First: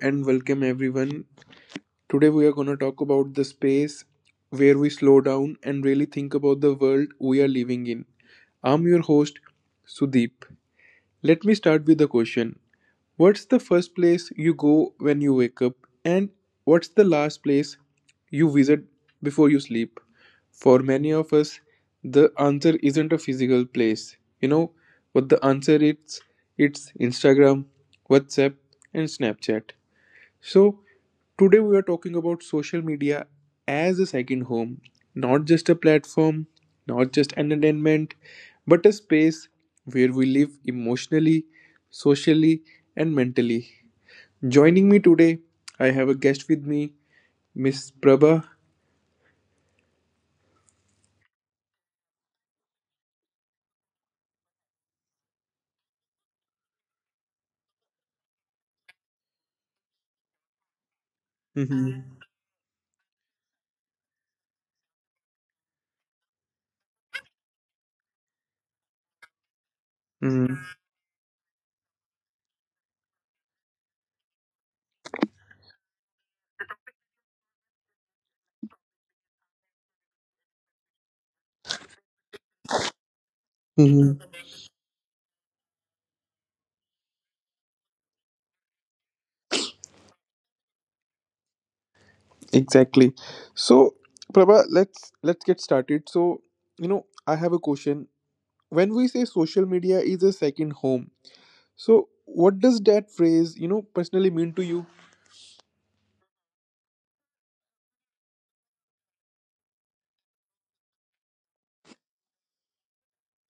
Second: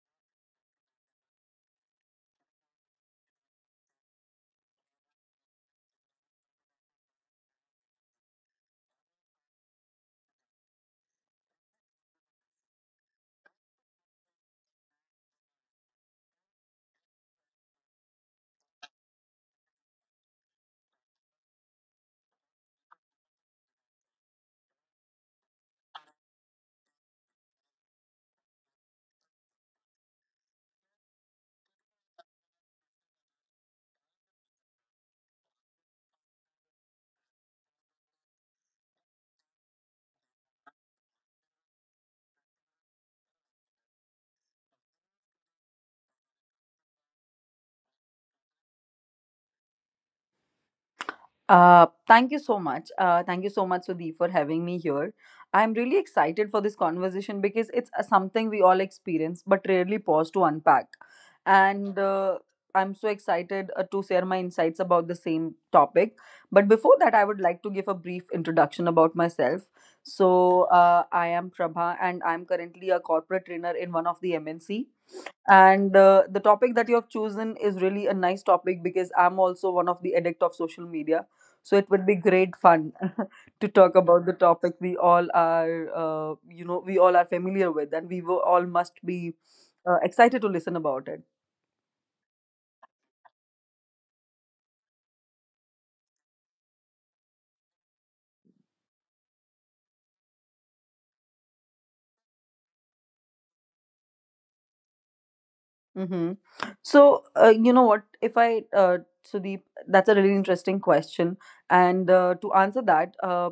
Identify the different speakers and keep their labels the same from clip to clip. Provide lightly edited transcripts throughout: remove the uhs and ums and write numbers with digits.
Speaker 1: and welcome everyone. Today we are going to talk about the space where we slow down and really think about the world we are living in. I'm your host Sudeep. Let me start with a question. What's the first place you go when you wake up and what's the last place you visit before you sleep? For many of us, the answer isn't a physical place. You know what the answer is? It's Instagram, WhatsApp and Snapchat. So, today we are talking about social media as a second home, not just a platform, not just entertainment, but a space where we live emotionally, socially, and mentally. Joining me today, I have a guest with me, Miss Prabha.
Speaker 2: Thank you so much. Thank you so much, Sudhi, for having me here. I'm really excited for this conversation because it's something we all experience but rarely pause to unpack. And
Speaker 1: Mhm.
Speaker 2: I'm so excited to share my insights about the same topic. But before that, I would like to give a brief introduction about myself. So,
Speaker 1: Mhm.
Speaker 2: I am Prabha and I'm currently a corporate trainer in one of the MNC. And The topic that you have chosen is really a nice topic because I'm also one of the addict of social media. So it would be great fun to talk
Speaker 1: Mhm.
Speaker 2: about the topic we all are, we all are familiar with, and we were, all must be excited to listen about it.
Speaker 1: Exactly. So, Prabha, let's get started. So, you know, I have a question. When we say social media is a second home, so what does that phrase, personally mean to you?
Speaker 2: Mm-hmm. So, you know what? If I, Sudeep, that's a really interesting question. And To answer that,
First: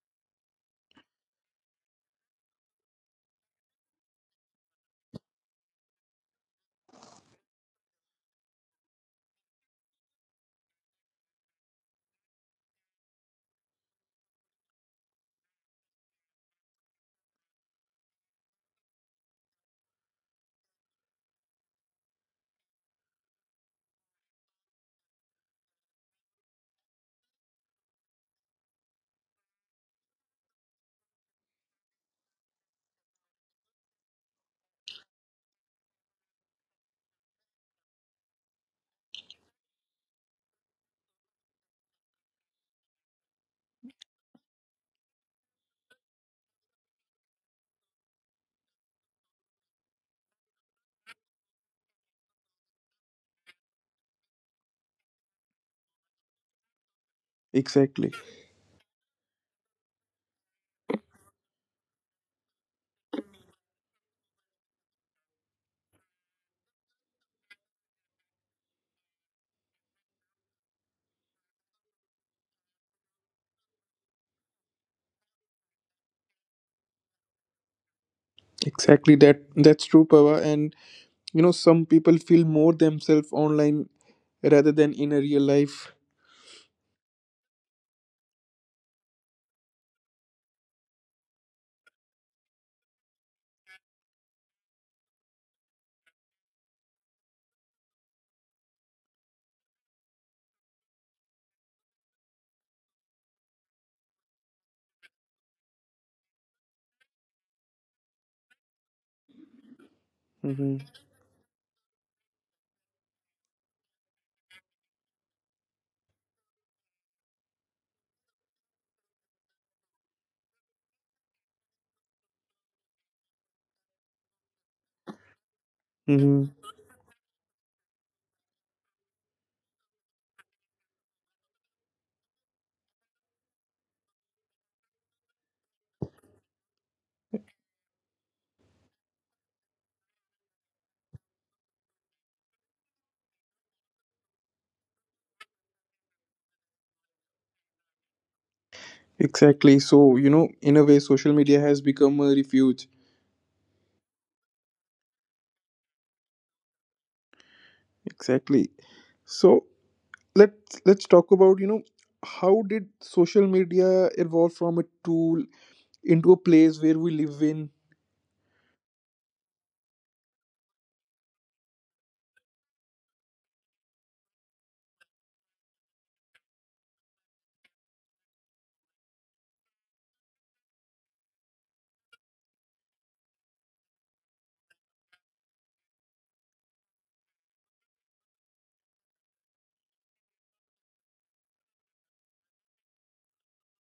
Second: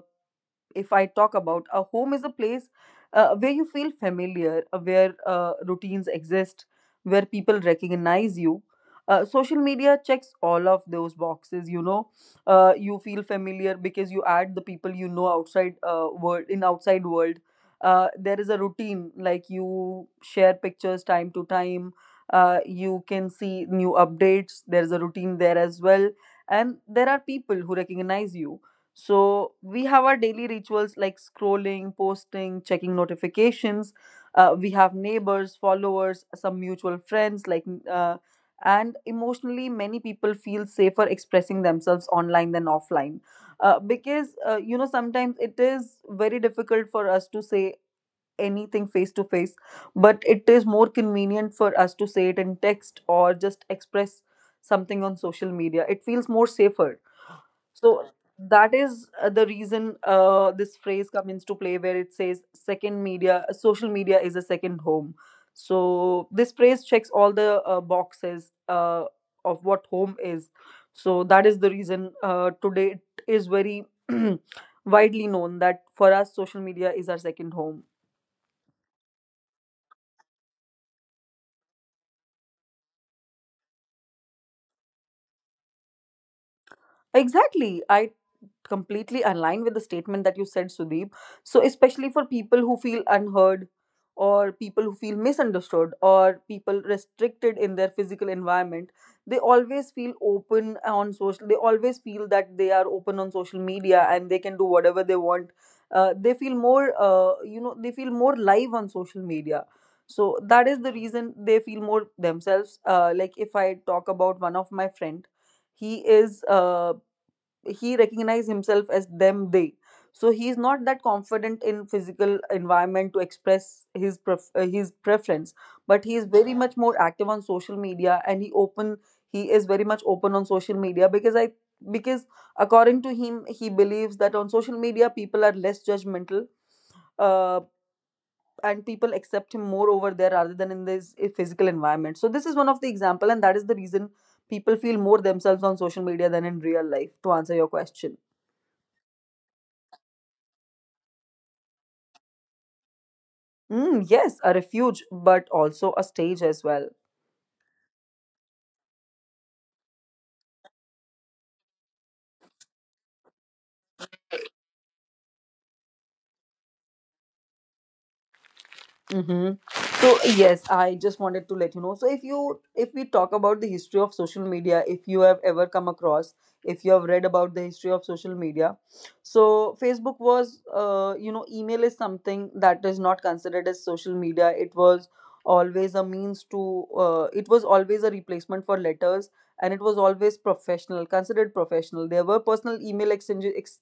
Speaker 2: if I talk about a home is a place where you feel familiar, where routines exist, where people recognize you. Social media checks all of those boxes. You feel familiar because you add the people you know outside world in outside world. There is a routine like you share pictures time to time. You can see new updates. There is a routine there as well, and there are people who recognize you, so we have our daily rituals like scrolling, posting, checking notifications. We have neighbors, followers, some mutual friends, uh, and emotionally, many people feel safer expressing themselves online than offline. Sometimes it is very difficult for us to say anything face to face, but it is more convenient for us to say it in text or just express something on social media. It feels more safer, so
Speaker 1: Exactly.
Speaker 2: that is the reason this phrase comes into play where it says second media, social media is a second home. So this phrase checks all the boxes of what home is. So that is the reason today it is very widely known that for us, social media is our second home.
Speaker 1: Exactly that's true, Pava. And you know, some people feel more themselves online rather than in a real life.
Speaker 2: Exactly. I completely aligned with the statement that you said, Sudeep. So, especially for people who feel unheard, or people who feel misunderstood, or people restricted in their physical environment, they always feel open on social. They always feel that they are open on social media and they can do whatever they want. They feel more, they feel more live on social media. So that is
Speaker 1: Mm-hmm.
Speaker 2: the reason they feel more themselves. Like if I talk about one of my friend, he is he recognize himself as them they, so he is not that confident in physical environment to express his his preference, but he is
Speaker 1: Mm-hmm.
Speaker 2: very much more active on social media and he open, he is very much open on social media because, according to him, he believes that on social media people are less judgmental, uh, and people accept him more over there rather than in this physical environment. So this is one of the example and that is the reason people feel more themselves on social media than in real life, to answer your question.
Speaker 1: Exactly. So, you know, in a way social media has become a refuge.
Speaker 2: Mm, yes, a refuge, but also a stage as well.
Speaker 1: Exactly. So let's talk about, you know, how did social media evolve from a tool into a place where we live in?
Speaker 2: Mm-hmm. So yes, I just wanted to let you know. So if we talk about the history of social media, if you have ever come across, if you have read about the history of social media, so Facebook was, email is something that is not considered as social media. It was always a means to, it was always a replacement for letters, and it was always professional, considered professional. There were personal email exchanges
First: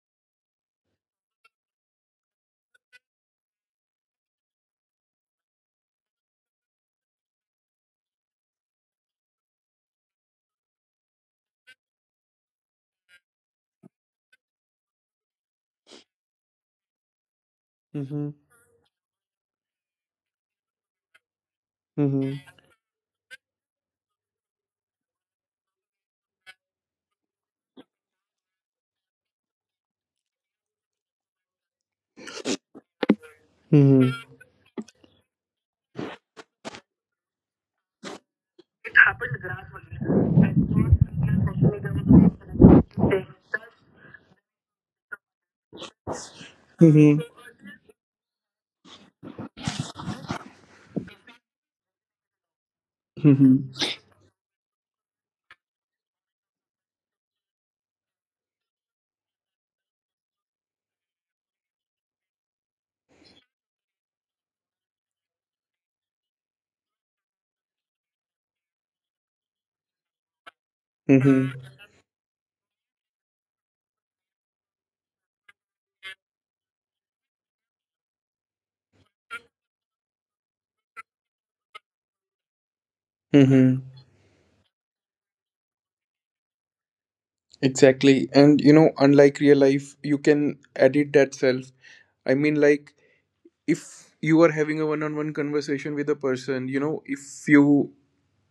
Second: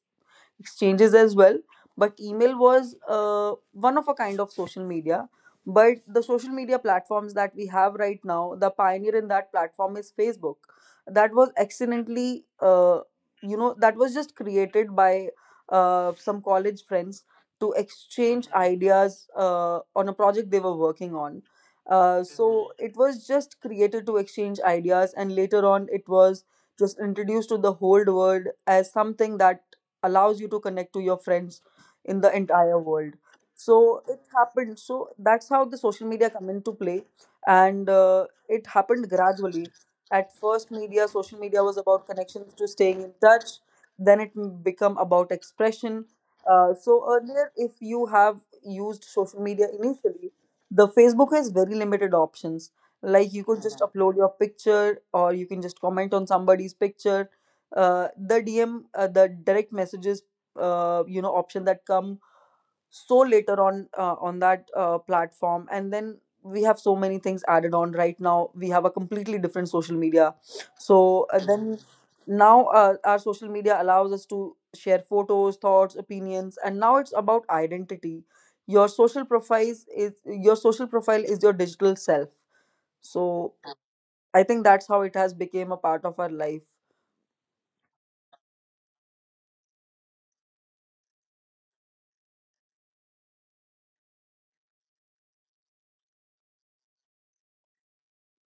Speaker 2: exchanges as well, but email was one of a kind of social media, but the social media platforms that we have right now, the pioneer in that platform is Facebook, that was accidentally that was just created by some college friends to
Speaker 1: Mm-hmm.
Speaker 2: exchange ideas on a project they were working on. So Mhm. it was just created to exchange ideas and later on it was just introduced to the whole world as something that allows you to connect to your friends in the entire world. So it
Speaker 1: Mm-hmm.
Speaker 2: happened, so that's how the social media come into play, and it happened
Speaker 1: Happened
Speaker 2: gradually.
Speaker 1: gradually.
Speaker 2: At
Speaker 1: I
Speaker 2: first media, social
Speaker 1: thought
Speaker 2: media was
Speaker 1: actually there was
Speaker 2: about
Speaker 1: no
Speaker 2: connections to
Speaker 1: thing.
Speaker 2: staying in touch,
Speaker 1: That
Speaker 2: then become about expression. So
Speaker 1: Mm-hmm.
Speaker 2: earlier if you have used social media initially, the Facebook has very limited options, like you could just
Speaker 1: Mm-hmm.
Speaker 2: Mhm. upload your picture or you can just comment on somebody's picture. The DM, the direct messages, option that come so later on that platform, and then we have so many things added on. Right now, we have a completely different social media. So
Speaker 1: Mm-hmm.
Speaker 2: then now Our social media allows us to share photos, thoughts, opinions, and now it's about identity. Your social profile is your digital self. So
Speaker 1: Mm-hmm.
Speaker 2: I think that's how it has become a part of our life.
Speaker 1: Exactly. And you know, unlike real life, you can edit that self. I mean, like, if you are having a one on one conversation with a person, you know, if you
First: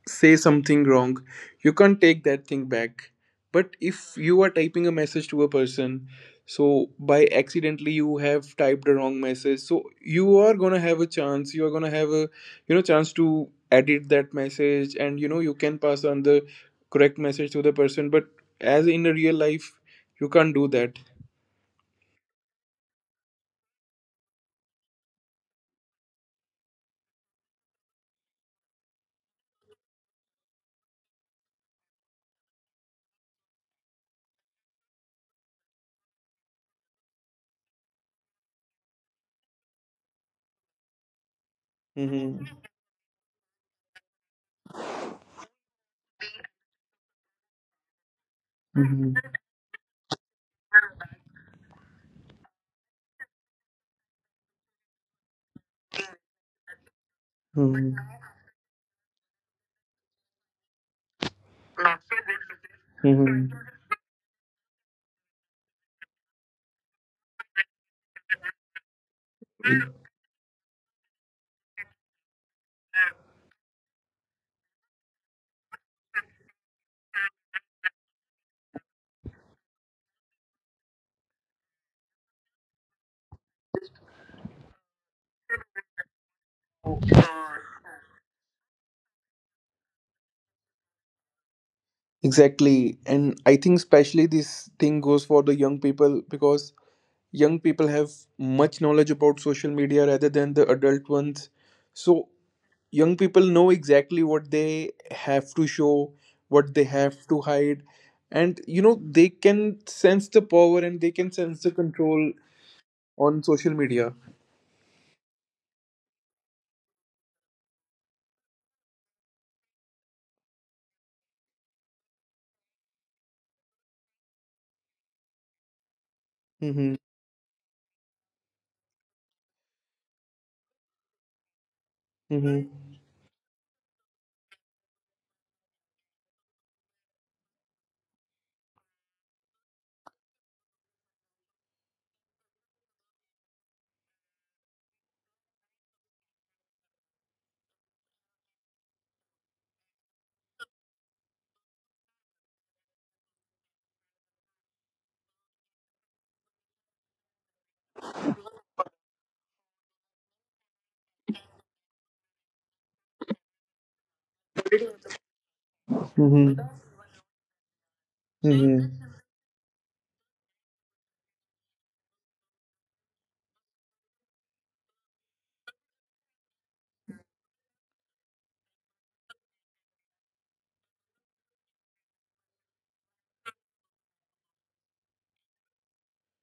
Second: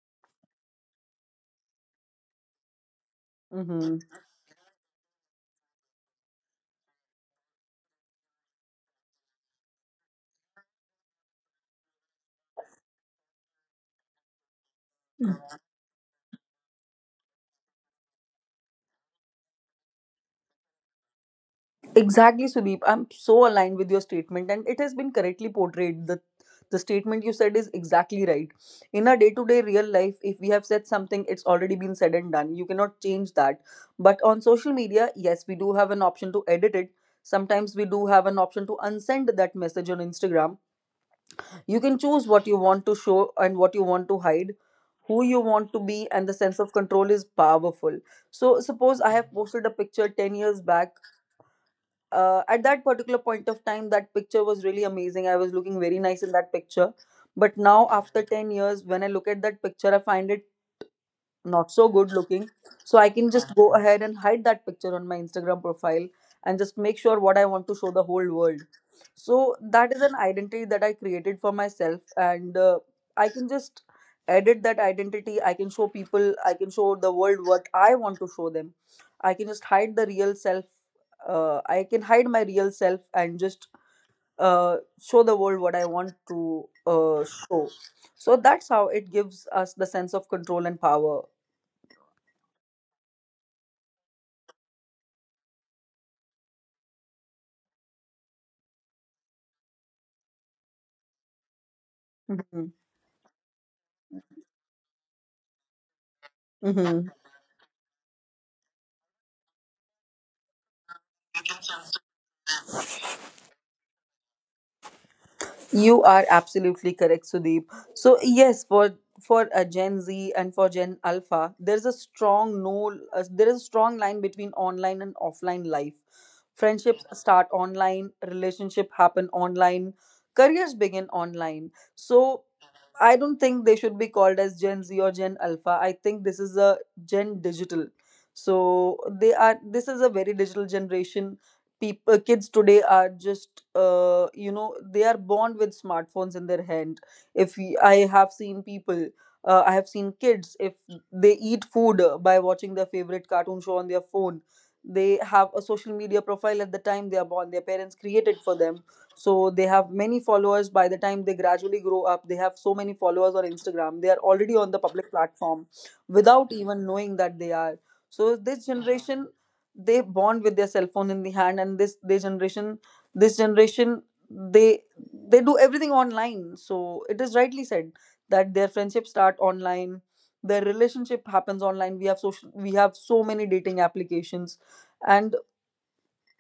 Speaker 1: say something wrong, you can't take that thing back. But
Speaker 2: Mm-hmm.
Speaker 1: if you are typing a message to a person, so by accidentally you have typed a wrong message, so you are going to have a chance, you are going to have a, you know, chance to edit that message, and you know, you can pass on the correct message to the person. But as in a real life, you can't do that.
Speaker 2: Exactly, Sudeep. I'm so aligned with your statement, and it has been correctly portrayed. The statement you said is exactly right. In our day-to-day real life, if we have said something, it's already been said and done. You cannot change that. But on social media, yes, we do have an option to edit it. Sometimes we do have an option to unsend that message on Instagram. You can choose what you
Speaker 1: Hmm.
Speaker 2: want to show and what you want to hide, who you want to be, and the sense of control is powerful. So suppose I
Speaker 1: Hmm.
Speaker 2: have posted a picture 10 years back, at that particular point of time that picture was really amazing, I was looking very nice in that picture, but now after 10 years when I look at that picture I find it not so good looking. So I can
Speaker 1: Hmm.
Speaker 2: just go ahead and hide that picture on my Instagram profile and just make sure what I want to show the whole world. So that is an identity that I created for myself, and I can just edit that identity. I can show people, I can show the world what I want to show them. I can just hide the real self. I can hide my real self and just show the world what I want to show.
Speaker 1: Hmm.
Speaker 2: So that's how it gives us the sense of control and power.
Speaker 1: Exactly. And I think especially this thing goes for the young people because young people have much knowledge about social media rather than the adult ones. So
Speaker 2: Hmm.
Speaker 1: young people know exactly what they have to show, what they
Speaker 2: Hmm.
Speaker 1: have to hide. And you know, they can sense the power and they can sense the control on social media.
Speaker 2: You are absolutely correct, Sudeep. So yes, for a Gen Z and for Gen Alpha, there is a strong no, there is a strong line between online and offline life.
Speaker 1: Mm-hmm.
Speaker 2: Friendships start online, relationship happen online, careers begin online. So
Speaker 1: Mm-hmm.
Speaker 2: I don't think they should be called as Gen Z or Gen Alpha. I think this is a Gen Digital. So they are. This is a very digital generation. People, kids today are just they are born with smartphones in their hand. If y- i have seen people, I have seen kids, if they eat food by watching their favorite cartoon show on their phone, they have a social media profile at the time they are born, their parents created for them. So they have many followers by the time they gradually grow up. They have so many followers on Instagram, they are already on the public platform without
Speaker 1: Mm-hmm.
Speaker 2: even knowing that they are. So this
Speaker 1: Mm-hmm.
Speaker 2: generation, they bond with their cell phone in the hand, and this they generation they they do everything online. So it is rightly said that their friendships start online, their relationship happens online. We have so many dating applications and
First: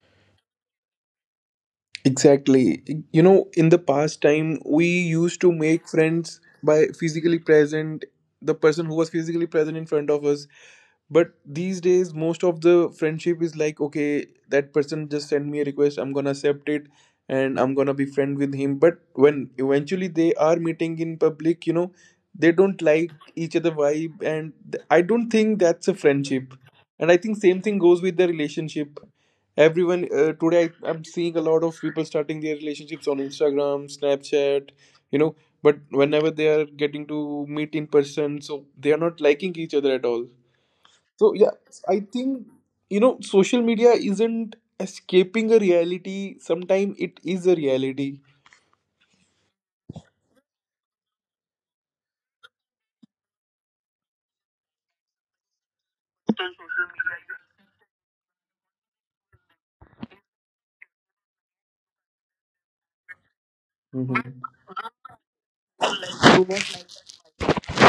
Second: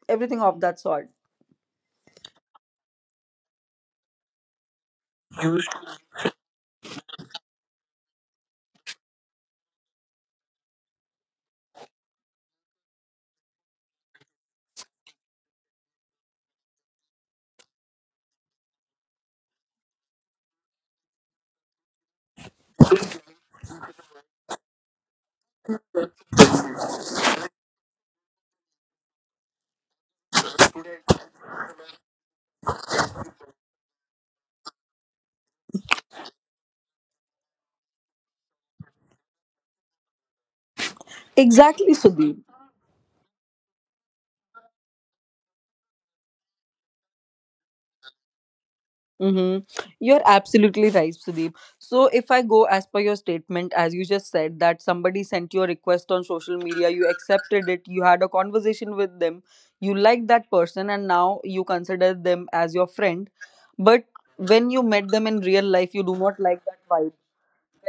Speaker 2: everything of that sort.
Speaker 1: Exactly. You know, in the past time, we used to make friends by physically present, the person who was physically present in front of us. But these days, most of the friendship is like, okay, that person just sent me a request, I'm gonna accept it and I'm gonna be friend with him. But when eventually they are meeting in public, you know, they don't like each other vibe, and I don't think that's a friendship. And I think same thing goes with the relationship. Everyone today I'm seeing a lot of people starting their relationships on Instagram, Snapchat, you know, but whenever they are getting to meet in person, so they are not liking each other at all. So yeah,
Speaker 2: Exactly,
Speaker 1: I
Speaker 2: Sudeep.
Speaker 1: think, you know, social media isn't escaping a reality, sometimes it is a reality.
Speaker 2: Mm-hmm. You're absolutely right, Sudeep. So, if I go as per your statement, as you just said, that somebody sent you a request on social media, you accepted it, you had a conversation with them, you liked that person, and now you consider them as your friend. But
Speaker 1: Mhm.
Speaker 2: when you met them in real life, you do not like
Speaker 1: Mhm.
Speaker 2: that,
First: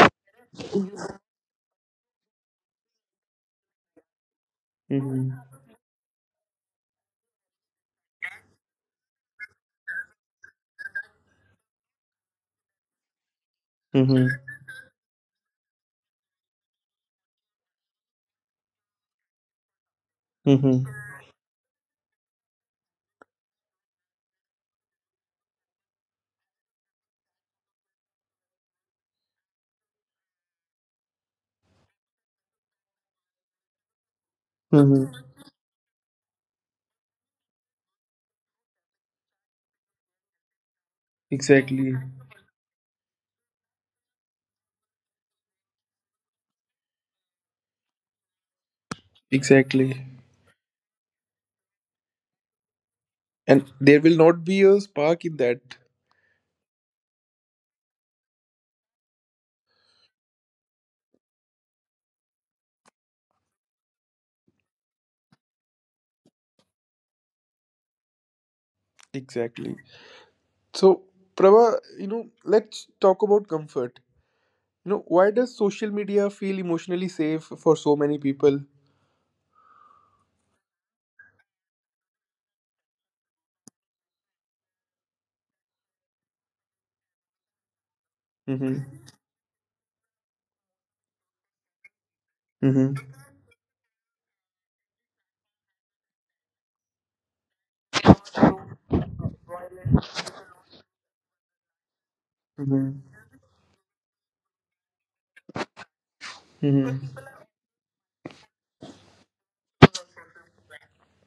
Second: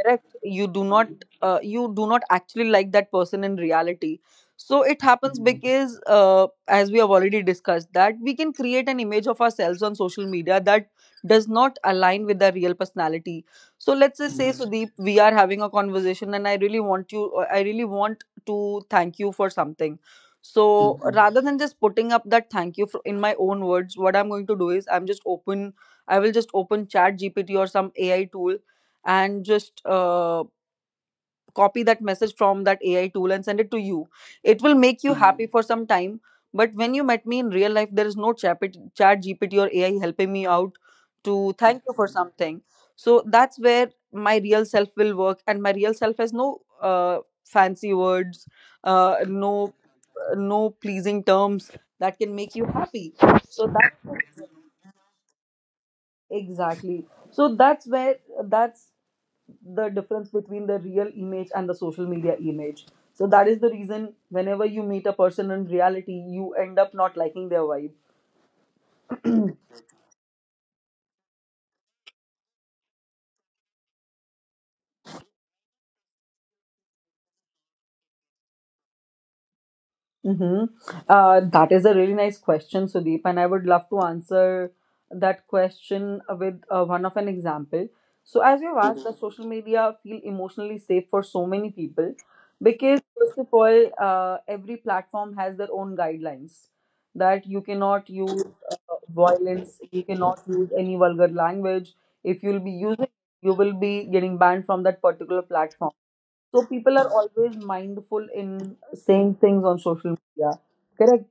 Speaker 2: correct, you do not actually like that person in reality. So it happens Mhm. because as we have already discussed that we can create an image of ourselves on social media that does not align with the real personality. So let's
Speaker 1: Mhm.
Speaker 2: just say Mhm. Sudeep, we are having a conversation and I really want you I really want to thank you for something. So
Speaker 1: Mhm.
Speaker 2: Mhm. Rather than just putting up that thank you for, in my own words what I'm going to do is I will just open Chat GPT or some AI tool and just copy that message from that AI tool and send it to you. It will make you
Speaker 1: Mhm.
Speaker 2: happy, mhm, for some time. But when you met me in real life, there is no chat GPT or AI helping me out to thank you
Speaker 1: Exactly.
Speaker 2: for something. So that's where my real self will work, and my real self has no uh, fancy words, no
Speaker 1: Exactly.
Speaker 2: no pleasing terms that can make you happy. So
Speaker 1: And there will
Speaker 2: that's
Speaker 1: not be a spark in that.
Speaker 2: exactly. So that's where that's the difference between the real image and the social media image. So that is the reason whenever you meet a person in reality you end up not liking their vibe.
Speaker 1: Exactly. So, Prabha, you know, let's talk about comfort. You know, why does social media feel emotionally safe for so many people?
Speaker 2: Mm-hmm. That is a really nice question, Sudeep, and I would love to answer that question with one of an example. So, as you have asked,
Speaker 1: Mm-hmm.
Speaker 2: does social media feel emotionally safe for so many people?
Speaker 1: Mm-hmm.
Speaker 2: Because first of all, every platform has their own guidelines that you cannot use uh, violence, you cannot use any vulgar language. If you'll be
Speaker 1: Mm-hmm.
Speaker 2: using, you will be getting banned from that particular platform, so people are
Speaker 1: Mm-hmm.
Speaker 2: always mindful in saying things on social media. Correct.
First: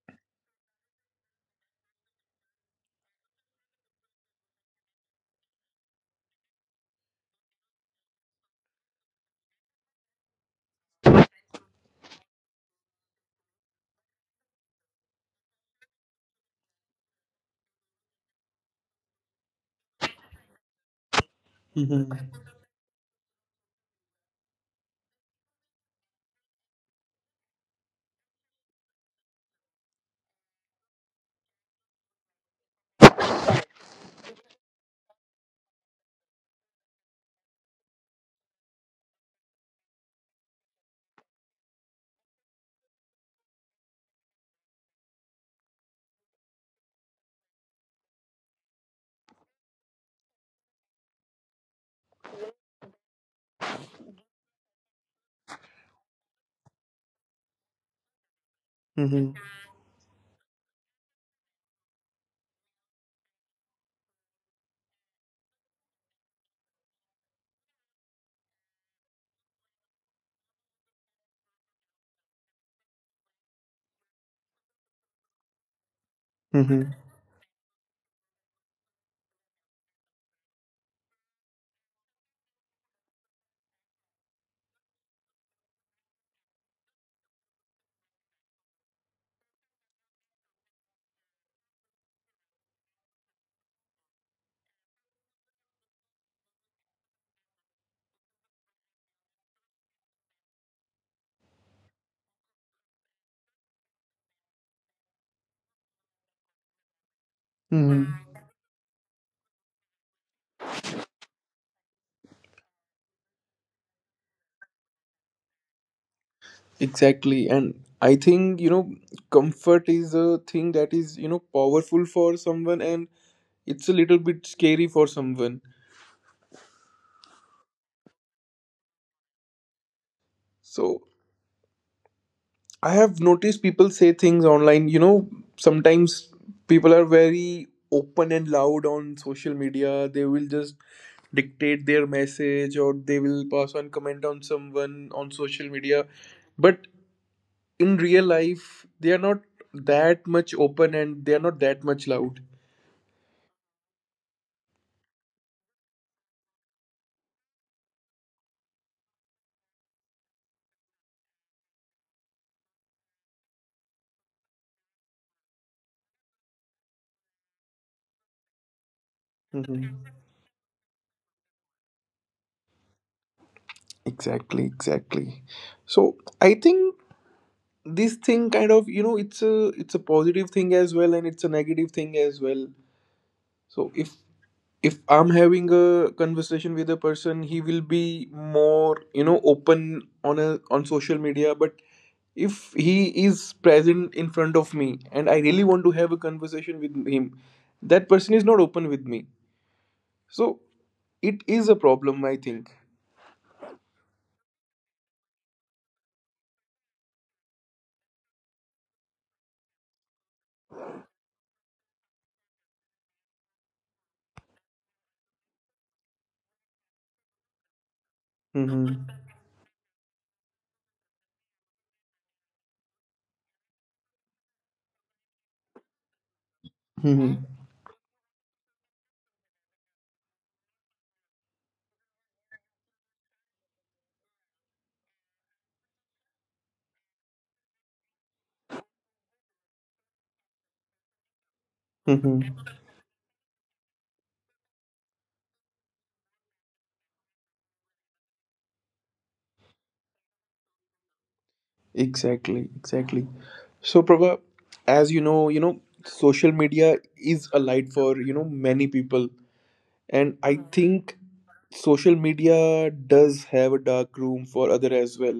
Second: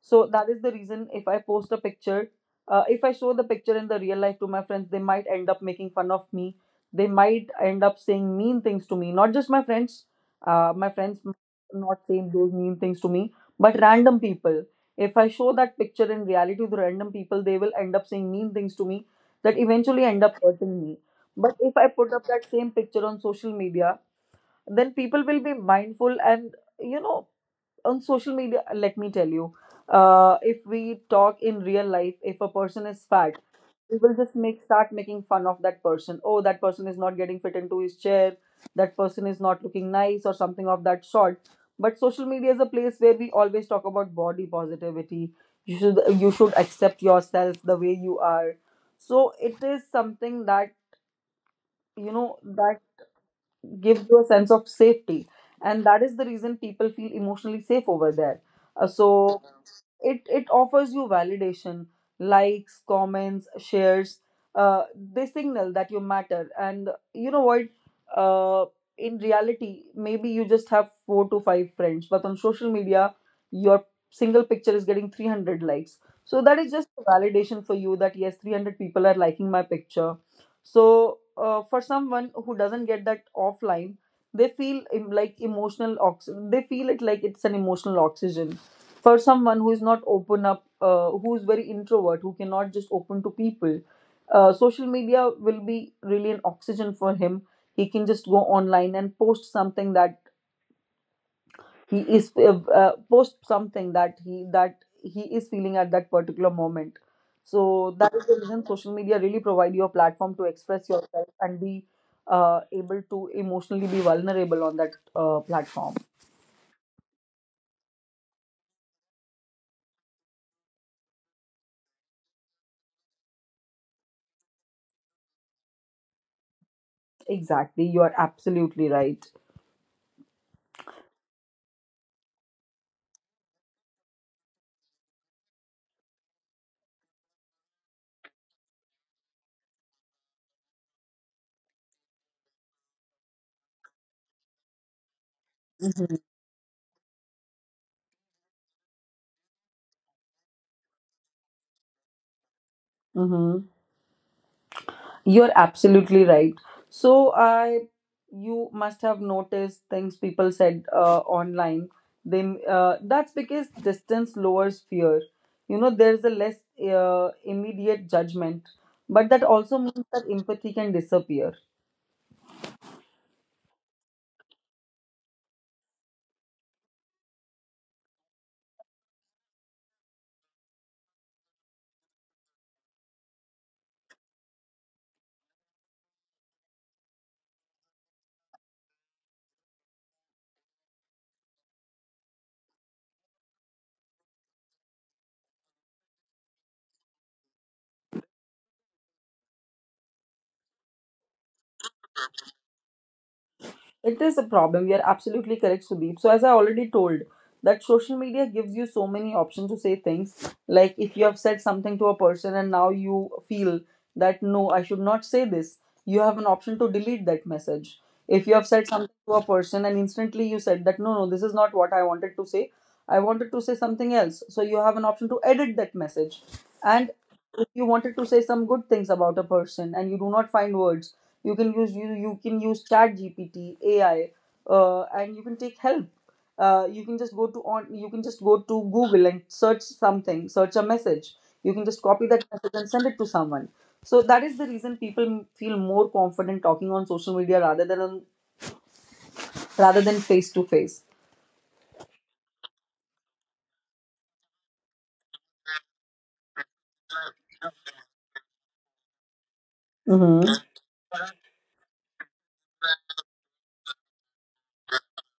Speaker 2: So that is the reason if I post a picture, if I show the picture in the real life to my friends, they might end up making fun of me. They might end up saying mean things to me. Not just my friends. My friends might not saying those mean things to me, but random people. If I show that picture in reality to random people, they will end up saying mean things to me that eventually end up hurting me. But if I put up that same picture on social media, then people will be mindful and, you know, on social media let me tell you, if we talk in real life, if a person is fat we will just make start making fun of that person. Oh, that person is not getting fit into his chair, that person is not looking nice or something of that sort. But social media is a place where we always talk about body positivity. You should, accept yourself the way you are. So it is something that, you know, that gives you a sense of safety, and that is the reason people feel emotionally safe over there. So
Speaker 1: Mm-hmm.
Speaker 2: it offers you validation, likes, comments, shares. Uh, they signal that you matter, and you know what, uh, in reality maybe you just have four to five friends, but on social media your single picture is getting 300 likes. So that is just
Speaker 1: Mm-hmm.
Speaker 2: a validation for you that yes, 300 people are liking my picture. So for someone who doesn't get that offline, they feel like emotional they feel it like it's an emotional oxygen. For someone who is not open up, who is very introvert, who cannot just open to people, social media will be really an oxygen for him. He can just go online and post something that he is post something that he is feeling at that particular moment. So that
Speaker 1: Mm-hmm.
Speaker 2: is the reason social media really provide you a platform to express yourself and be able to emotionally be vulnerable on that platform.
Speaker 1: Exactly. And I think, you know, comfort is a thing that is, you know, powerful for someone and it's a little bit scary for someone.
Speaker 2: Exactly, you are absolutely right.
Speaker 1: So I have noticed people say things online. You know, sometimes people are very open and loud on social media. They will just dictate their message or they will pass on comment on someone on social media.
Speaker 2: Mm-hmm.
Speaker 1: But in real life, they are not that much open and they are not that much loud.
Speaker 2: Mm-hmm. You're absolutely right. So I, you must have noticed things people said online. They that's because distance lowers fear. You know, there's a less immediate judgment, but that also
Speaker 1: Mhm.
Speaker 2: means that empathy can disappear.
Speaker 1: Exactly, exactly. So I think this thing kind of, you know, it's a, it's a positive thing as well and it's a negative thing as well. So if I'm having a conversation with a person, he will be more, you know, open on a, on social media. But if he is present in front of me and I really want to have a conversation with him, that person is not open with me. So it is a problem, I think.
Speaker 2: It is a problem. You're absolutely correct, Sudeep. So, as I already told, that social media gives you so many options to say things. Like if you have said something to a person and now you feel that no, I should not say this, you have an option to delete that message. If you have said
Speaker 1: Hmm.
Speaker 2: something to a person and instantly you said that no, no, this is not what I wanted to say, I wanted to say something else. So, you have an option to edit that message. And
Speaker 1: Hmm.
Speaker 2: you wanted to say some good things about a person and you do not find words. You can you can use chat gpt ai, and you can take help. You can just go to google and search something, search a message. You can just copy that
Speaker 1: Hmm.
Speaker 2: message and send it to someone. So that is the reason people feel more confident talking on social media rather than rather than face to face.
Speaker 1: Exactly, exactly. So Prabha, as you know, you know, social media is a light for, you know, many people. And I
Speaker 2: Mhm.
Speaker 1: think social media does have a dark room for other as well.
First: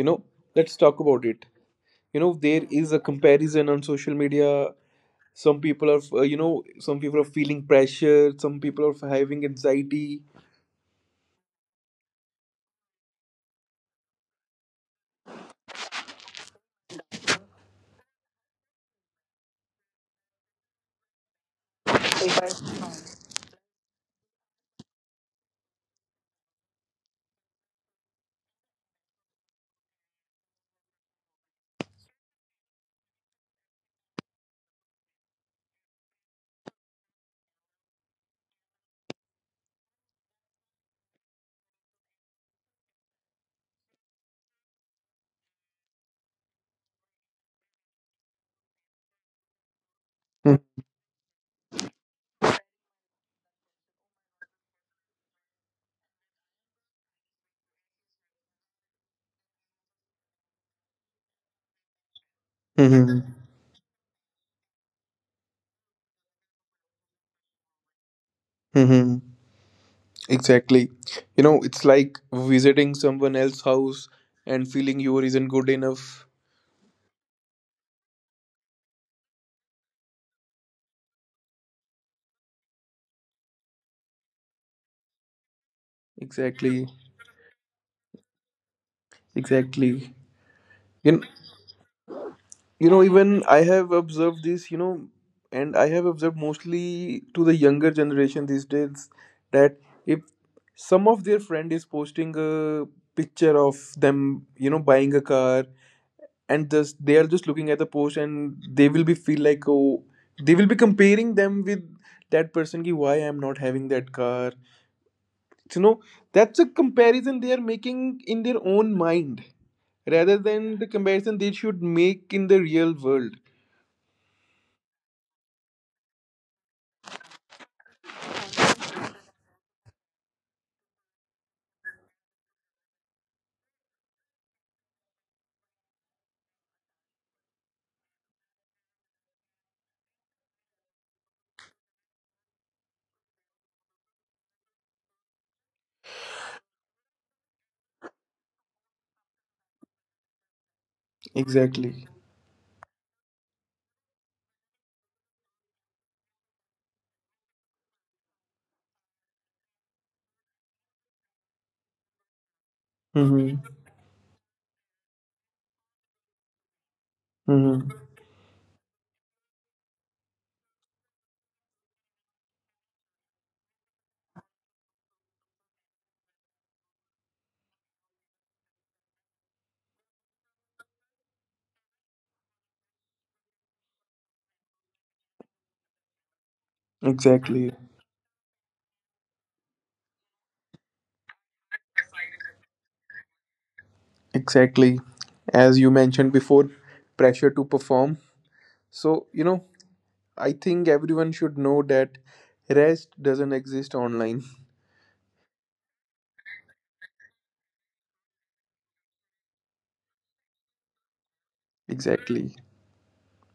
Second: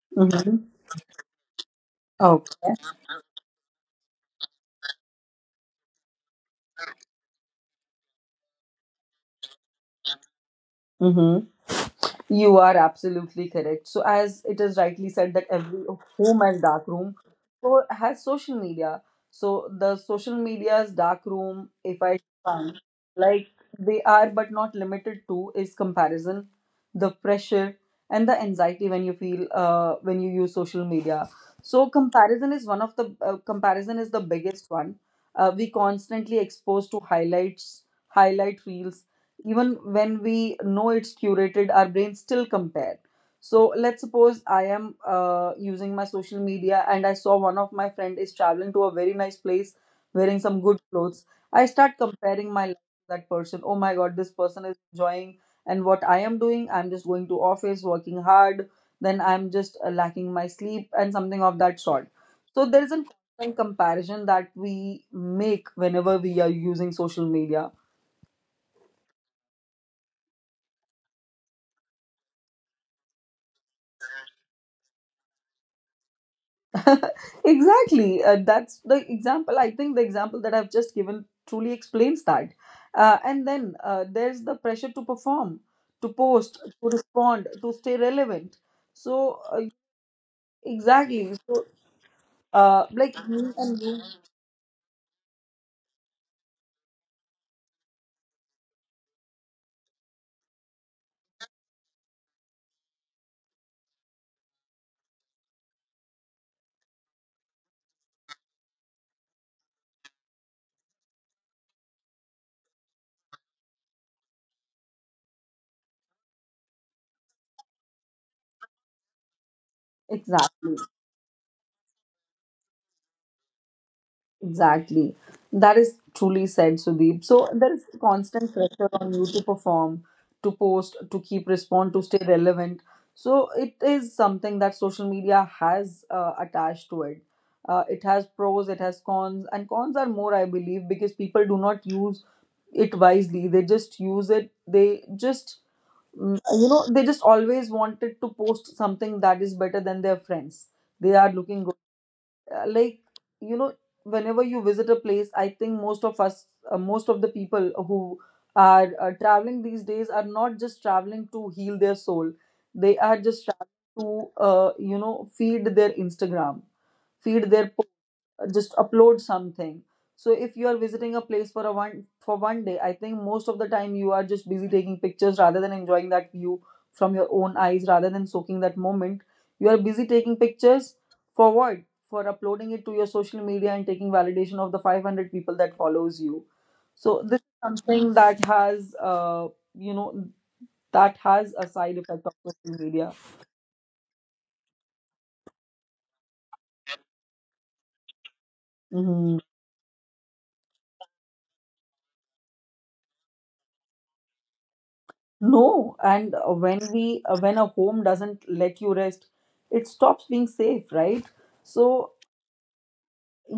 Speaker 1: You know,
Speaker 2: Mhm.
Speaker 1: let's talk about it. You know, there
Speaker 2: Okay.
Speaker 1: is a comparison on social media. Some people are, you know, some people are feeling pressure. Some people are having anxiety.
Speaker 2: Mhm. You are absolutely correct. So, as it is rightly said, that every home has dark room, so has social media. So, the social media's dark room, if I, they are but not limited to, is comparison, the pressure, and the anxiety when you feel, when you use social media. So comparison is one of the, comparison is the biggest one. We constantly exposed to highlight reels. Even when we know it's curated, our brain still compare. So let's suppose I am using my social media and I saw one of my friend is traveling to a very nice place, wearing some good clothes. I start comparing my that person, oh my god, this person is enjoying, and what I am doing, I'm just going to office, working hard, then I'm just lacking my sleep and something of that sort. So there is a
Speaker 1: Mm-hmm.
Speaker 2: constant comparison that we make whenever we are using social media.
Speaker 1: Mm-hmm. Exactly. You know, it's like visiting someone else's house and feeling yours isn't good enough.
Speaker 2: Exactly, that's the example, I think the example that I've just given truly explains that. And then there's the pressure to perform, to post,
Speaker 1: Exactly.
Speaker 2: to respond, to stay relevant. So
Speaker 1: Exactly. You know,
Speaker 2: exactly. So
Speaker 1: you know,
Speaker 2: like
Speaker 1: even
Speaker 2: me
Speaker 1: I
Speaker 2: and
Speaker 1: have
Speaker 2: you.
Speaker 1: observed this, you know, and I have observed mostly to the younger generation these days, that if some of their friend is posting a picture of them, you know, buying a car, and just they are just looking at the post and they will be feel like, oh, they will be comparing them with that person ki why I'm not having that car. So, you know, that's a comparison they are making in their own mind rather
Speaker 2: Exactly,
Speaker 1: than the comparison they should make in the real world.
Speaker 2: exactly. That is truly said, Sudeep. So there is constant pressure on you to perform, to post, to keep respond, to stay relevant. So it is something that social media has attached to it. It has pros, it has cons, and cons are more I believe, because people do not use it wisely. They just use it, they just, mm, you know, they just always wanted to post something that is better than their friends. They are looking
Speaker 1: Exactly.
Speaker 2: like, you know, whenever you visit a place, I think most of us, most of the people who are traveling these days are not just traveling to heal their soul, they are just
Speaker 1: Mm-hmm.
Speaker 2: traveling to, you know, feed their instagram, feed their
Speaker 1: Mm-hmm.
Speaker 2: just upload something. So if you are visiting a place for a one for one day, I think most of the time you are just busy taking pictures rather than enjoying that view from your own eyes, rather than soaking that moment. You are busy taking pictures. For what? For uploading it to your social media and taking validation of the 500 people that follows you. So this is
Speaker 1: Exactly.
Speaker 2: something that has you know, that has a side effect of social media.
Speaker 1: Exactly. As you mentioned before, pressure to perform. So,
Speaker 2: Mhm.
Speaker 1: you know, I think everyone should know that rest doesn't exist online.
Speaker 2: No, and when we when a home doesn't let you rest, it stops being safe, right? So
Speaker 1: Exactly.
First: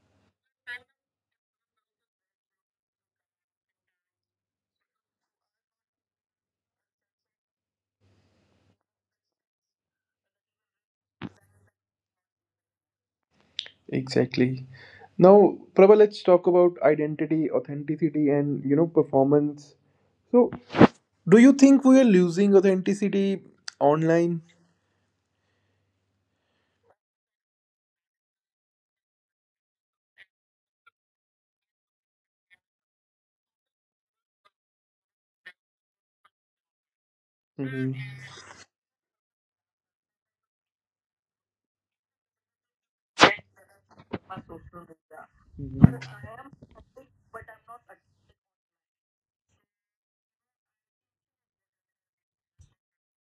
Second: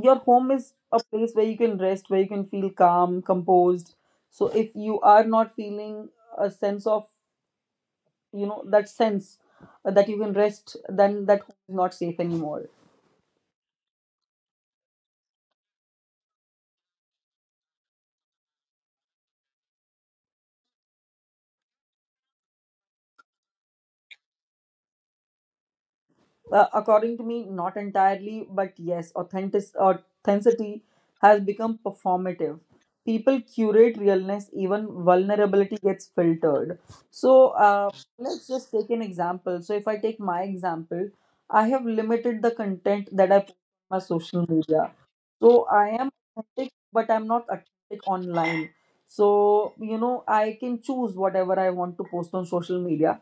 Speaker 2: your home is a place where you can rest, where you can feel calm, composed. So if you are not feeling a sense of, you know, that sense, that you can rest, then that home is not safe anymore.
Speaker 1: Exactly. Now, Prabha, let's talk about identity, authenticity, and, you know, performance. So, do you think we are losing authenticity online?
Speaker 2: According to me, not entirely, but yes, authenticity has become performative. People curate realness, even vulnerability gets filtered. So
Speaker 1: Mm-hmm.
Speaker 2: let's just take an example. So if I take my example, I have limited the content that I put on my social media. So I am
Speaker 1: Mm-hmm.
Speaker 2: authentic, but I'm not authentic online. So, you know, I can choose whatever I want to post on social media.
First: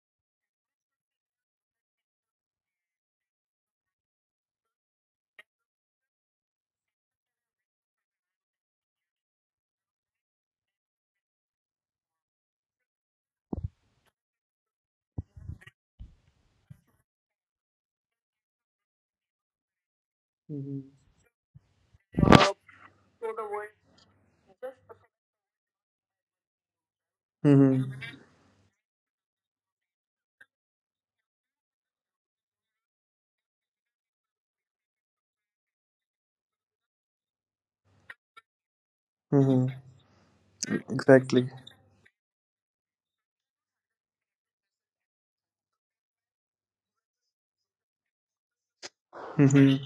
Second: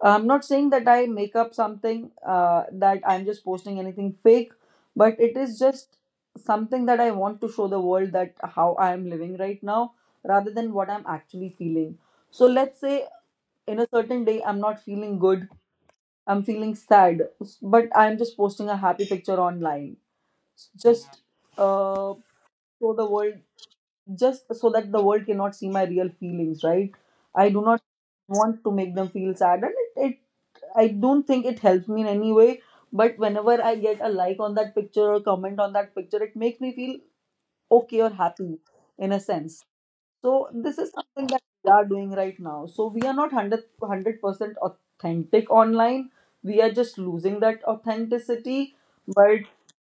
Speaker 2: I'm not saying that I make up something, that I'm just posting anything fake, but it is just something that I want to show the world that how I am living right now rather than what I'm actually feeling. So, let's say in a certain day, I'm not feeling good, I'm feeling sad, but I'm just posting a happy picture online
Speaker 1: Mm-hmm.
Speaker 2: just uh, so the world just so that the world cannot see my real feelings, right? I do not
Speaker 1: Mm-hmm.
Speaker 2: want to make them feel sad, and it I don't think it helps me in any way, but whenever I get a like on that picture or comment on that picture, it makes me feel okay or happy in a sense.
Speaker 1: Mm-hmm.
Speaker 2: So this is something that
Speaker 1: Exactly.
Speaker 2: we are doing right now. So we are not 100% authentic online, we are just losing that authenticity. but
Speaker 1: Mhm.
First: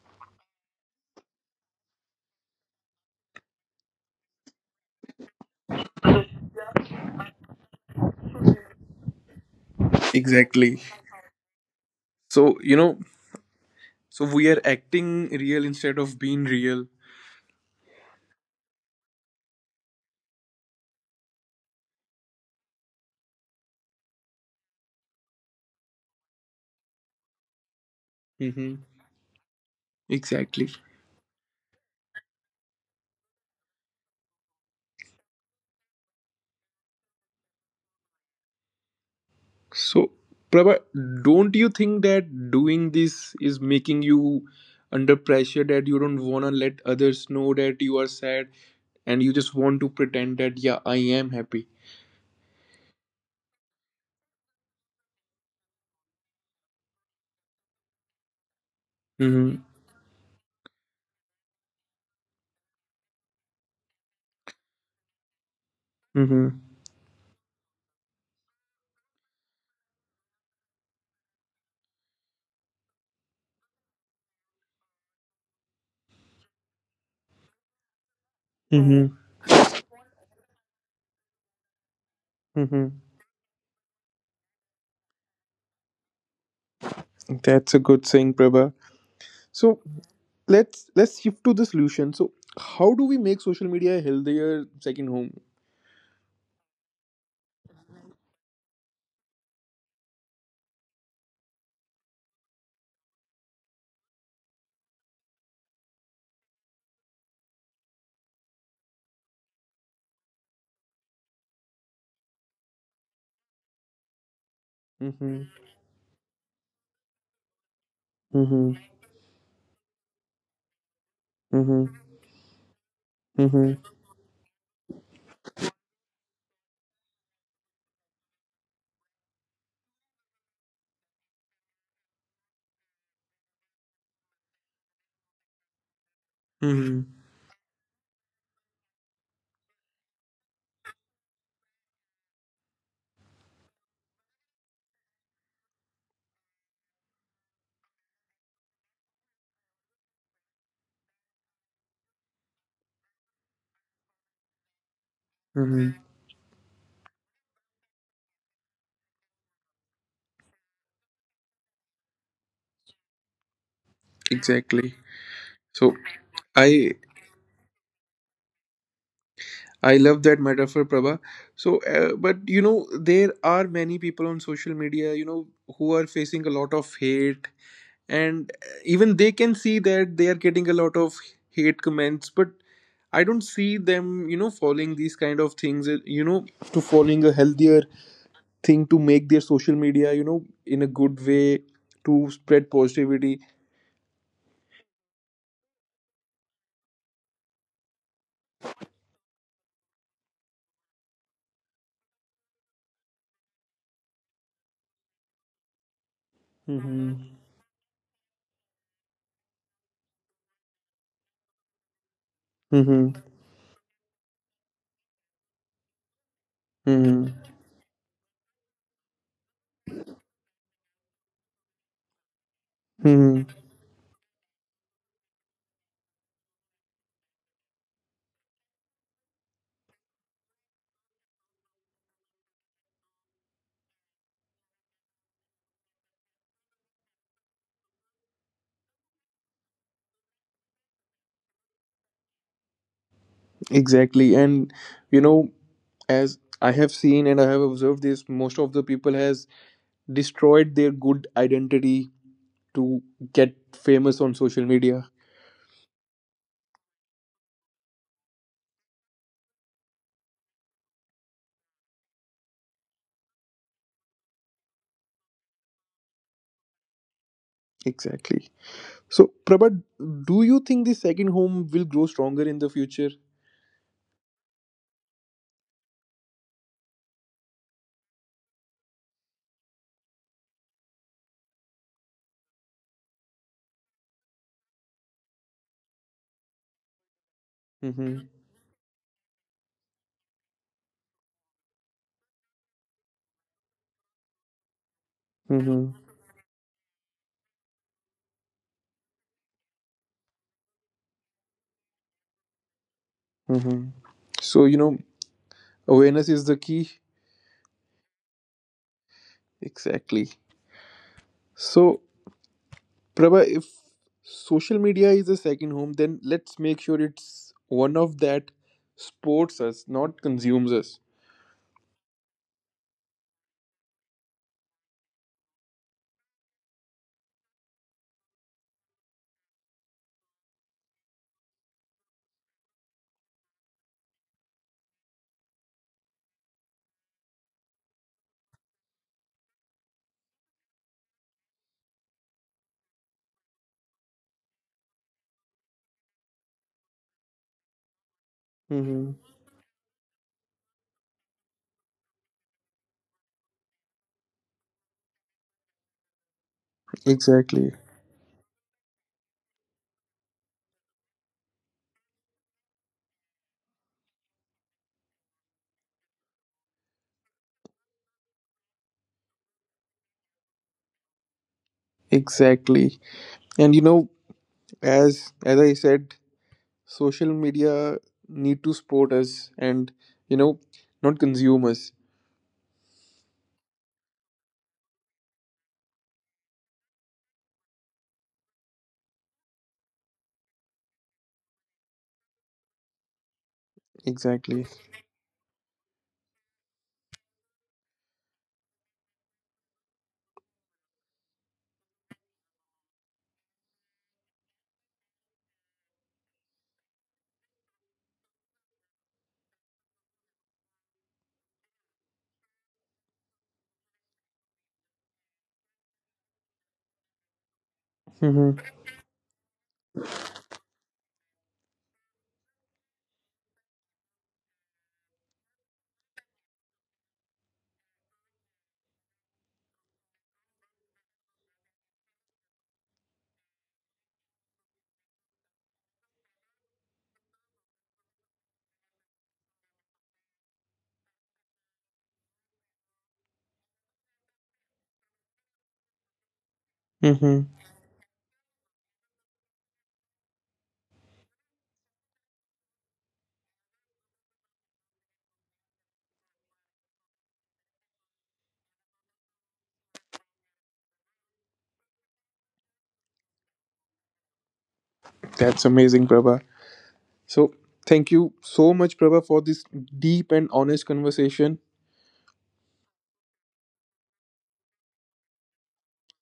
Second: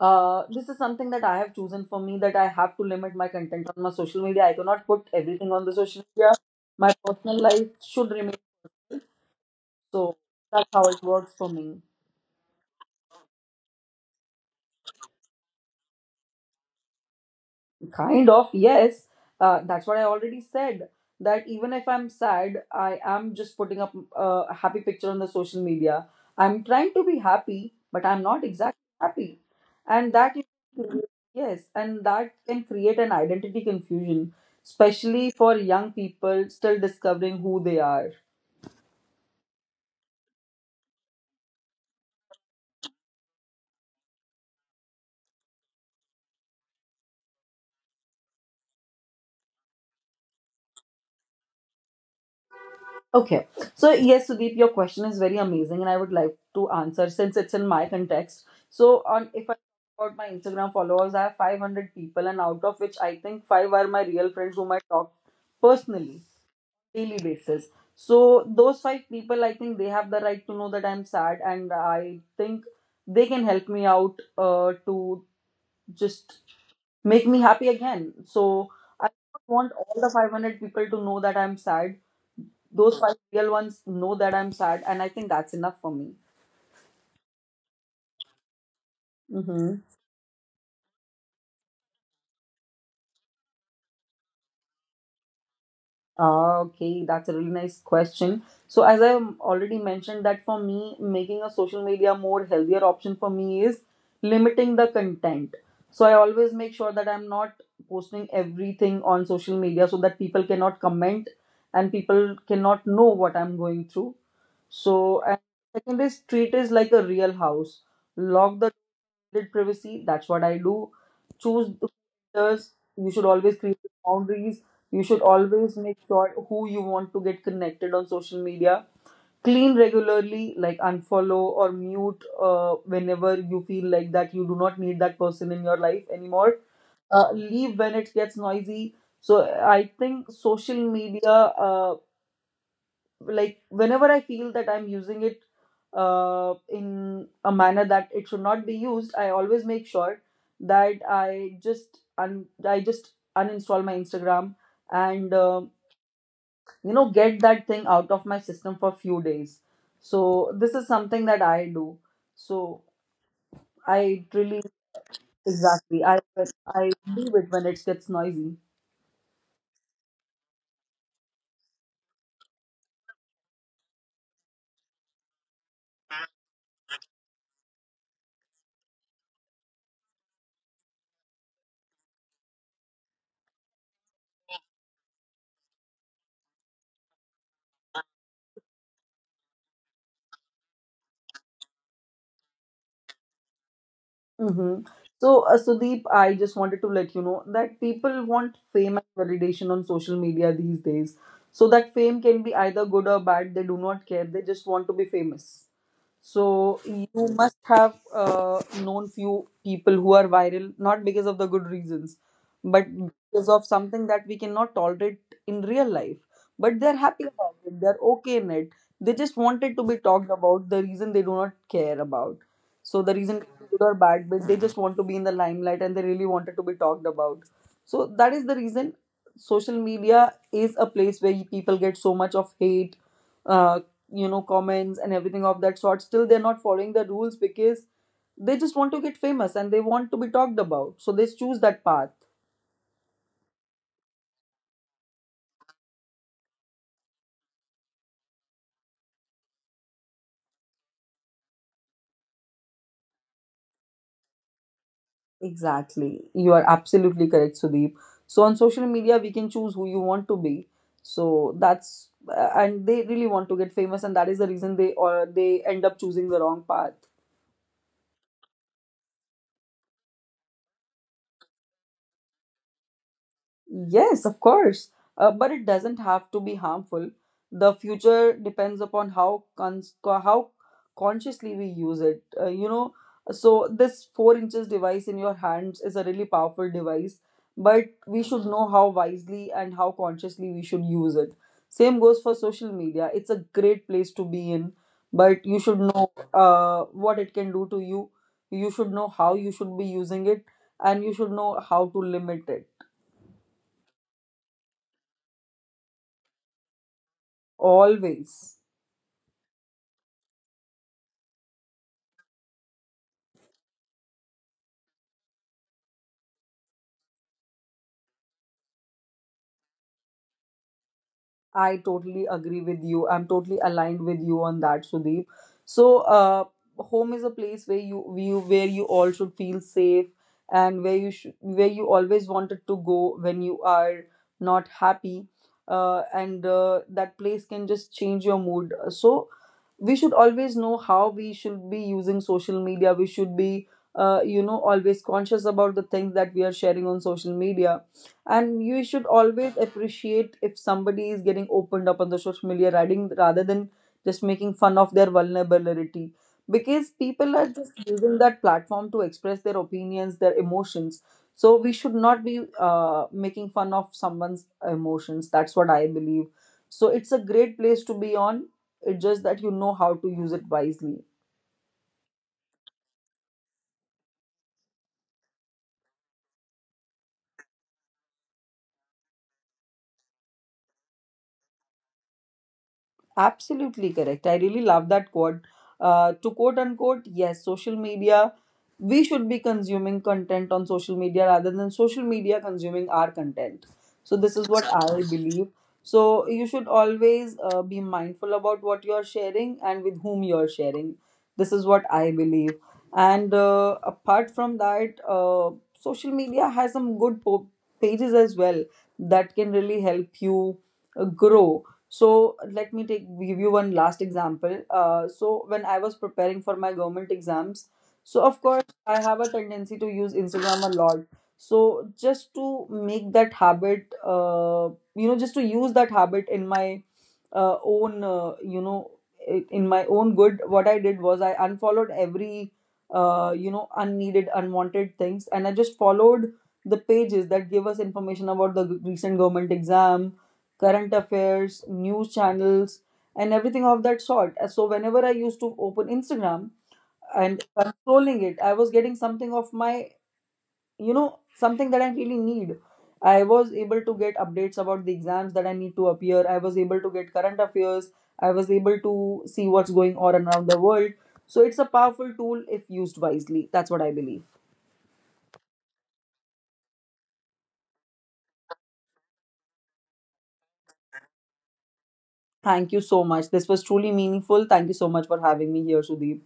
Speaker 2: uh, this is something that I have chosen for me, that I have to limit my content on my social media. I cannot put everything on the social media. My personal life should remain so. That's
Speaker 1: Exactly.
Speaker 2: how it works for me.
Speaker 1: So, you know, so we are acting real instead of being real.
Speaker 2: Kind of, yes. That's what I already said. That even if I'm sad, I am just putting up a happy picture on the social media. I'm trying to be happy, but I'm not exactly
Speaker 1: Hmm.
Speaker 2: happy. And that, is-
Speaker 1: Exactly.
Speaker 2: yes, and that can create an identity confusion, especially for young people still discovering who they are.
Speaker 1: So, Prabha, don't you think that doing this is making you under pressure that you don't want to let others know that you are sad and you just want to pretend that, yeah, I am happy?
Speaker 2: Okay. So, yes, Sudeep, your question is very amazing, and I would like to answer since it's in my context. So, on if I
Speaker 1: Mm-hmm.
Speaker 2: talk about my Instagram followers, I have 500 people, and out of which I think five are my real friends whom I talk personally
Speaker 1: Mm-hmm.
Speaker 2: daily basis. So, those five people, I think they have the right to know that I'm sad, and I think they can help me out to just make me happy again. So, I
Speaker 1: Mm-hmm.
Speaker 2: don't want all the 500 people to know that I'm sad.
Speaker 1: Mm-hmm.
Speaker 2: Those five real ones know that I'm sad, and I think that's enough for me.
Speaker 1: That's a good saying, Prabha.
Speaker 2: Mm-hmm.
Speaker 1: So, let's shift to the solution. So how do we make social media a healthier second home?
Speaker 2: Ah, okay, that's a really nice question. So, as I already mentioned, that for me, making a social media more healthier option for me is limiting the content. So, I always make sure that I'm not posting everything on social media so that people cannot comment and people cannot know what I'm going through. So, and
Speaker 1: Mm-hmm.
Speaker 2: second is treat is like a real house. Lock the
Speaker 1: Mm-hmm.
Speaker 2: did privacy. That's what I do. Choose the
Speaker 1: Mm-hmm.
Speaker 2: filters. You should always create
Speaker 1: Mm-hmm.
Speaker 2: boundaries. You should always make sure who you want to get connected on social media. Clean regularly, like unfollow or mute whenever you feel like that you do not need that person in your life anymore.
Speaker 1: Mm-hmm.
Speaker 2: Leave when it gets noisy. So I think social media like whenever I feel that I'm using it in a manner that it should not be used, I always make sure that I just uninstall my Instagram and
Speaker 1: Mm-hmm.
Speaker 2: you know, get that thing out of my system for few days. So this is something that I do. So I really
Speaker 1: Exactly. So
Speaker 2: exactly, I
Speaker 1: i
Speaker 2: leave it when it gets noisy.
Speaker 1: I love that metaphor, Prabha. So but you know, there are many people on social media, you know, who are facing a lot of hate. And even they can see that they are getting a lot of hate comments, but I don't see them, you know, following these kind of things, you know, to following a healthier thing to make their social media, you know, in a good way, to spread positivity.
Speaker 2: Mm-hmm. So, Sudeep, I just wanted to let you know that people want fame and validation on social media these days. So that fame can be either good or bad. They do not care. They just want to be famous. So you
Speaker 1: Mm-hmm.
Speaker 2: must have known few people who are viral, not because of the good reasons, but
Speaker 1: Mm-hmm.
Speaker 2: because of something that we cannot tolerate in real life. But they're happy
Speaker 1: Mm-hmm.
Speaker 2: about it. They're okay in it. They just wanted to be talked about. The reason they do not care about. So the reason
Speaker 1: Hmm.
Speaker 2: could be good or bad, but they just want to be in the limelight and they really wanted to be talked about. So that is the reason social media is a place where people get so much of hate uh, you know, comments and everything of that sort, still they're not following the rules because they just want to get famous and they want to be talked about, so they choose that path.
Speaker 1: Exactly. And you know, as I have seen and I have observed this, most of the people has destroyed their good identity to get famous on social media.
Speaker 2: Exactly, you are absolutely correct, Sudeep. So on social media we can choose who you want to be. So that's And they really want to get famous, and that is the reason they, or they end up choosing the wrong path.
Speaker 1: Exactly. So Prabhat, do you think the second home will grow stronger in the future?
Speaker 2: Yes, of course. But it doesn't have to be harmful. The future depends upon how consciously we use it. You know, so this four inches device in your hands is a really powerful device, but we
Speaker 1: Mm-hmm.
Speaker 2: should know how wisely and how consciously we should use it. Same goes for social media. It's a great place to be in, but you should
Speaker 1: Mm-hmm.
Speaker 2: know what it can do to you. You should know how you should be using it, and you should know how to limit it.
Speaker 1: Mm-hmm. So you know, awareness is the key.
Speaker 2: Always.
Speaker 1: Exactly. So, Prabha, if social media is a second home, then let's make sure it's one of that supports us, not consumes us.
Speaker 2: I totally agree with you. I'm totally aligned with you on that, Sudeep. So, home is a place where you all should feel safe and where you always wanted to go when you are not happy. And that place can just change your mood. So, we should always know how we should be using social media. We should be you know, always conscious about the things that we are sharing on social media, and you
Speaker 1: Mm-hmm.
Speaker 2: should always appreciate if somebody is getting opened up on the social media writing rather than just making fun of their vulnerability, because people are
Speaker 1: Exactly.
Speaker 2: just using that platform to express their opinions, their emotions. So we should not be making fun of someone's emotions. That's what I believe. So it's a great place to be on. It's just that you know how to use it wisely.
Speaker 1: Exactly. And you know, as I said, social media need to support us and you know, not consume us.
Speaker 2: Absolutely correct. I really love that quote. To quote unquote, yes, social media, we should be consuming content on social media rather than social media consuming our content. So, this is what
Speaker 1: Exactly.
Speaker 2: I believe. So, you should always be mindful about what you're sharing and with whom you're sharing. This is what I believe. And apart from that, social media has some pages as well that can really help you grow. So let me take give you one last example. So when I was preparing for my government exams, so of
Speaker 1: Mm-hmm.
Speaker 2: course I have a tendency to use Instagram a lot. So just to make that habit, just to use that habit in my own in my own good, what I did was I unfollowed every, unneeded, unwanted things, and I just followed the pages that give us information about the recent government exam, current affairs, news channels, and everything of that sort. So whenever I used to open Instagram and
Speaker 1: Mm-hmm.
Speaker 2: controlling it, I was getting something of my, you know, something that I really need. I was able to get updates about the exams that I need to appear. I was able to get current affairs. I was able to see what's going on around the world. So it's a powerful tool if used wisely. That's what I believe.
Speaker 1: That's amazing, Prabha. So thank you so much, Prabha, for this deep and honest conversation.
Speaker 2: Thank you so much. This was truly meaningful. Thank you so much for having me here, Sudeep.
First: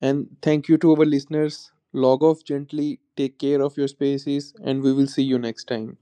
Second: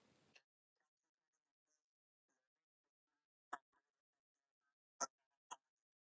Speaker 1: And thank you to our listeners. Log off gently, take care of your spaces, and we will see you next time.